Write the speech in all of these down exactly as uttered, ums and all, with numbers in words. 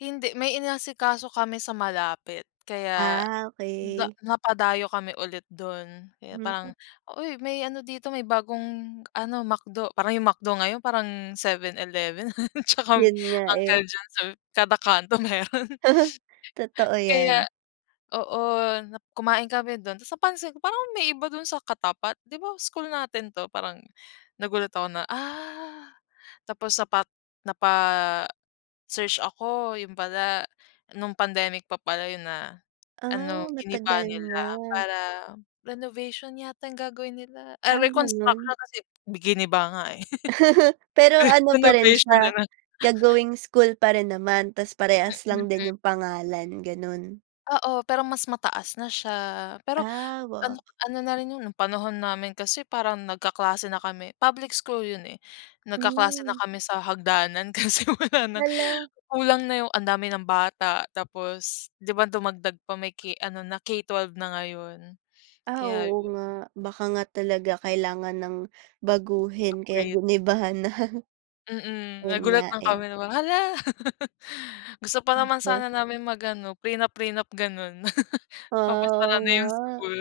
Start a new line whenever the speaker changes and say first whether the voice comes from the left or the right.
left: Hindi may inasikaso kami sa malapit, kaya,
right: Ah,
left: ga
right: okey.
left: napadayo kami ulit dun, kaya parang,
right: Hmm.
left: uy may ano dito, may bagong ano McDo. Parang yung McDo ngayon parang 7/11 tsaka
right: Yun nga eh.
left: Uncle John's kada kanto meron.
right: Totoo
left: Kaya
right: yan.
left: oo na kumain kami dun tapos napansin ko parang may iba dun sa katapat di ba school natin 'to parang, nagulat ako na ah, tapos sapat napa search ako, yun pala, nung pandemic pa pala yun na, ano
right: Ah,
left: giniba
right: matagal
left: nila
right: na.
left: para, renovation yata yung gagawin nila, ay
right: Ah, ganon?
left: reconstruction kasi giniba nga eh.
right: Pero ano pa rin
left: Renovation
right: siya,
left: nalang.
right: gagawing school pa rin naman? Tas parehas lang
left: Mm.
right: din yung pangalan, ganun?
left: Oo pero mas mataas na siya, pero,
right: Ah,
left: ano
right: wow.
left: ano na rin 'yon, panahon namin kasi parang nag-kaklase na kami, public school yun eh. Nag-kaklase na
right: Hmm.
left: kami sa hagdanan kasi wala nang
right: Hala.
left: kulang na 'yong ang dami ng bata tapos, 'di ba dumagdag pa may k ano na K twelve na ngayon?
right: Ah,
left: Kaya
right: oo
left: yun.
right: nga, baka nga talaga kailangan nang baguhin kaya
left: Upgrade.
right: giniba na.
left: Mm,
right: Yun
left: nagulat
right: nga
left: lang
right: eh.
left: kami na, hala. Gusto pa naman
right: Oh.
left: sana namin mag-ano, prenup-prenup ganon.
right: Ah,
left: Papasara
right: oo
left: na yung
right: nga.
left: school.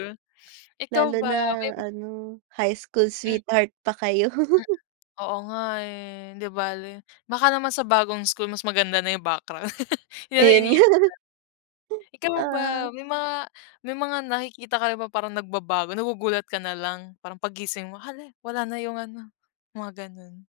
left: Ikaw
right: Lalo
left: ba, may
right: na
left: ma
right: ano, high school
left: Hmm.
right: sweetheart pa kayo.
left: Mm. Oo nga eh, hindi bale, baka naman sa bagong school mas maganda na yung background, yan ang
right: Ayun nga.
left: iniisip. Ikaw ba,
right: Oo.
left: may mga may mga nakikita ka parang nag-babago, nagugulat ka nalang, parang pag-gising mo hala, wala na yung ano, mga ganun.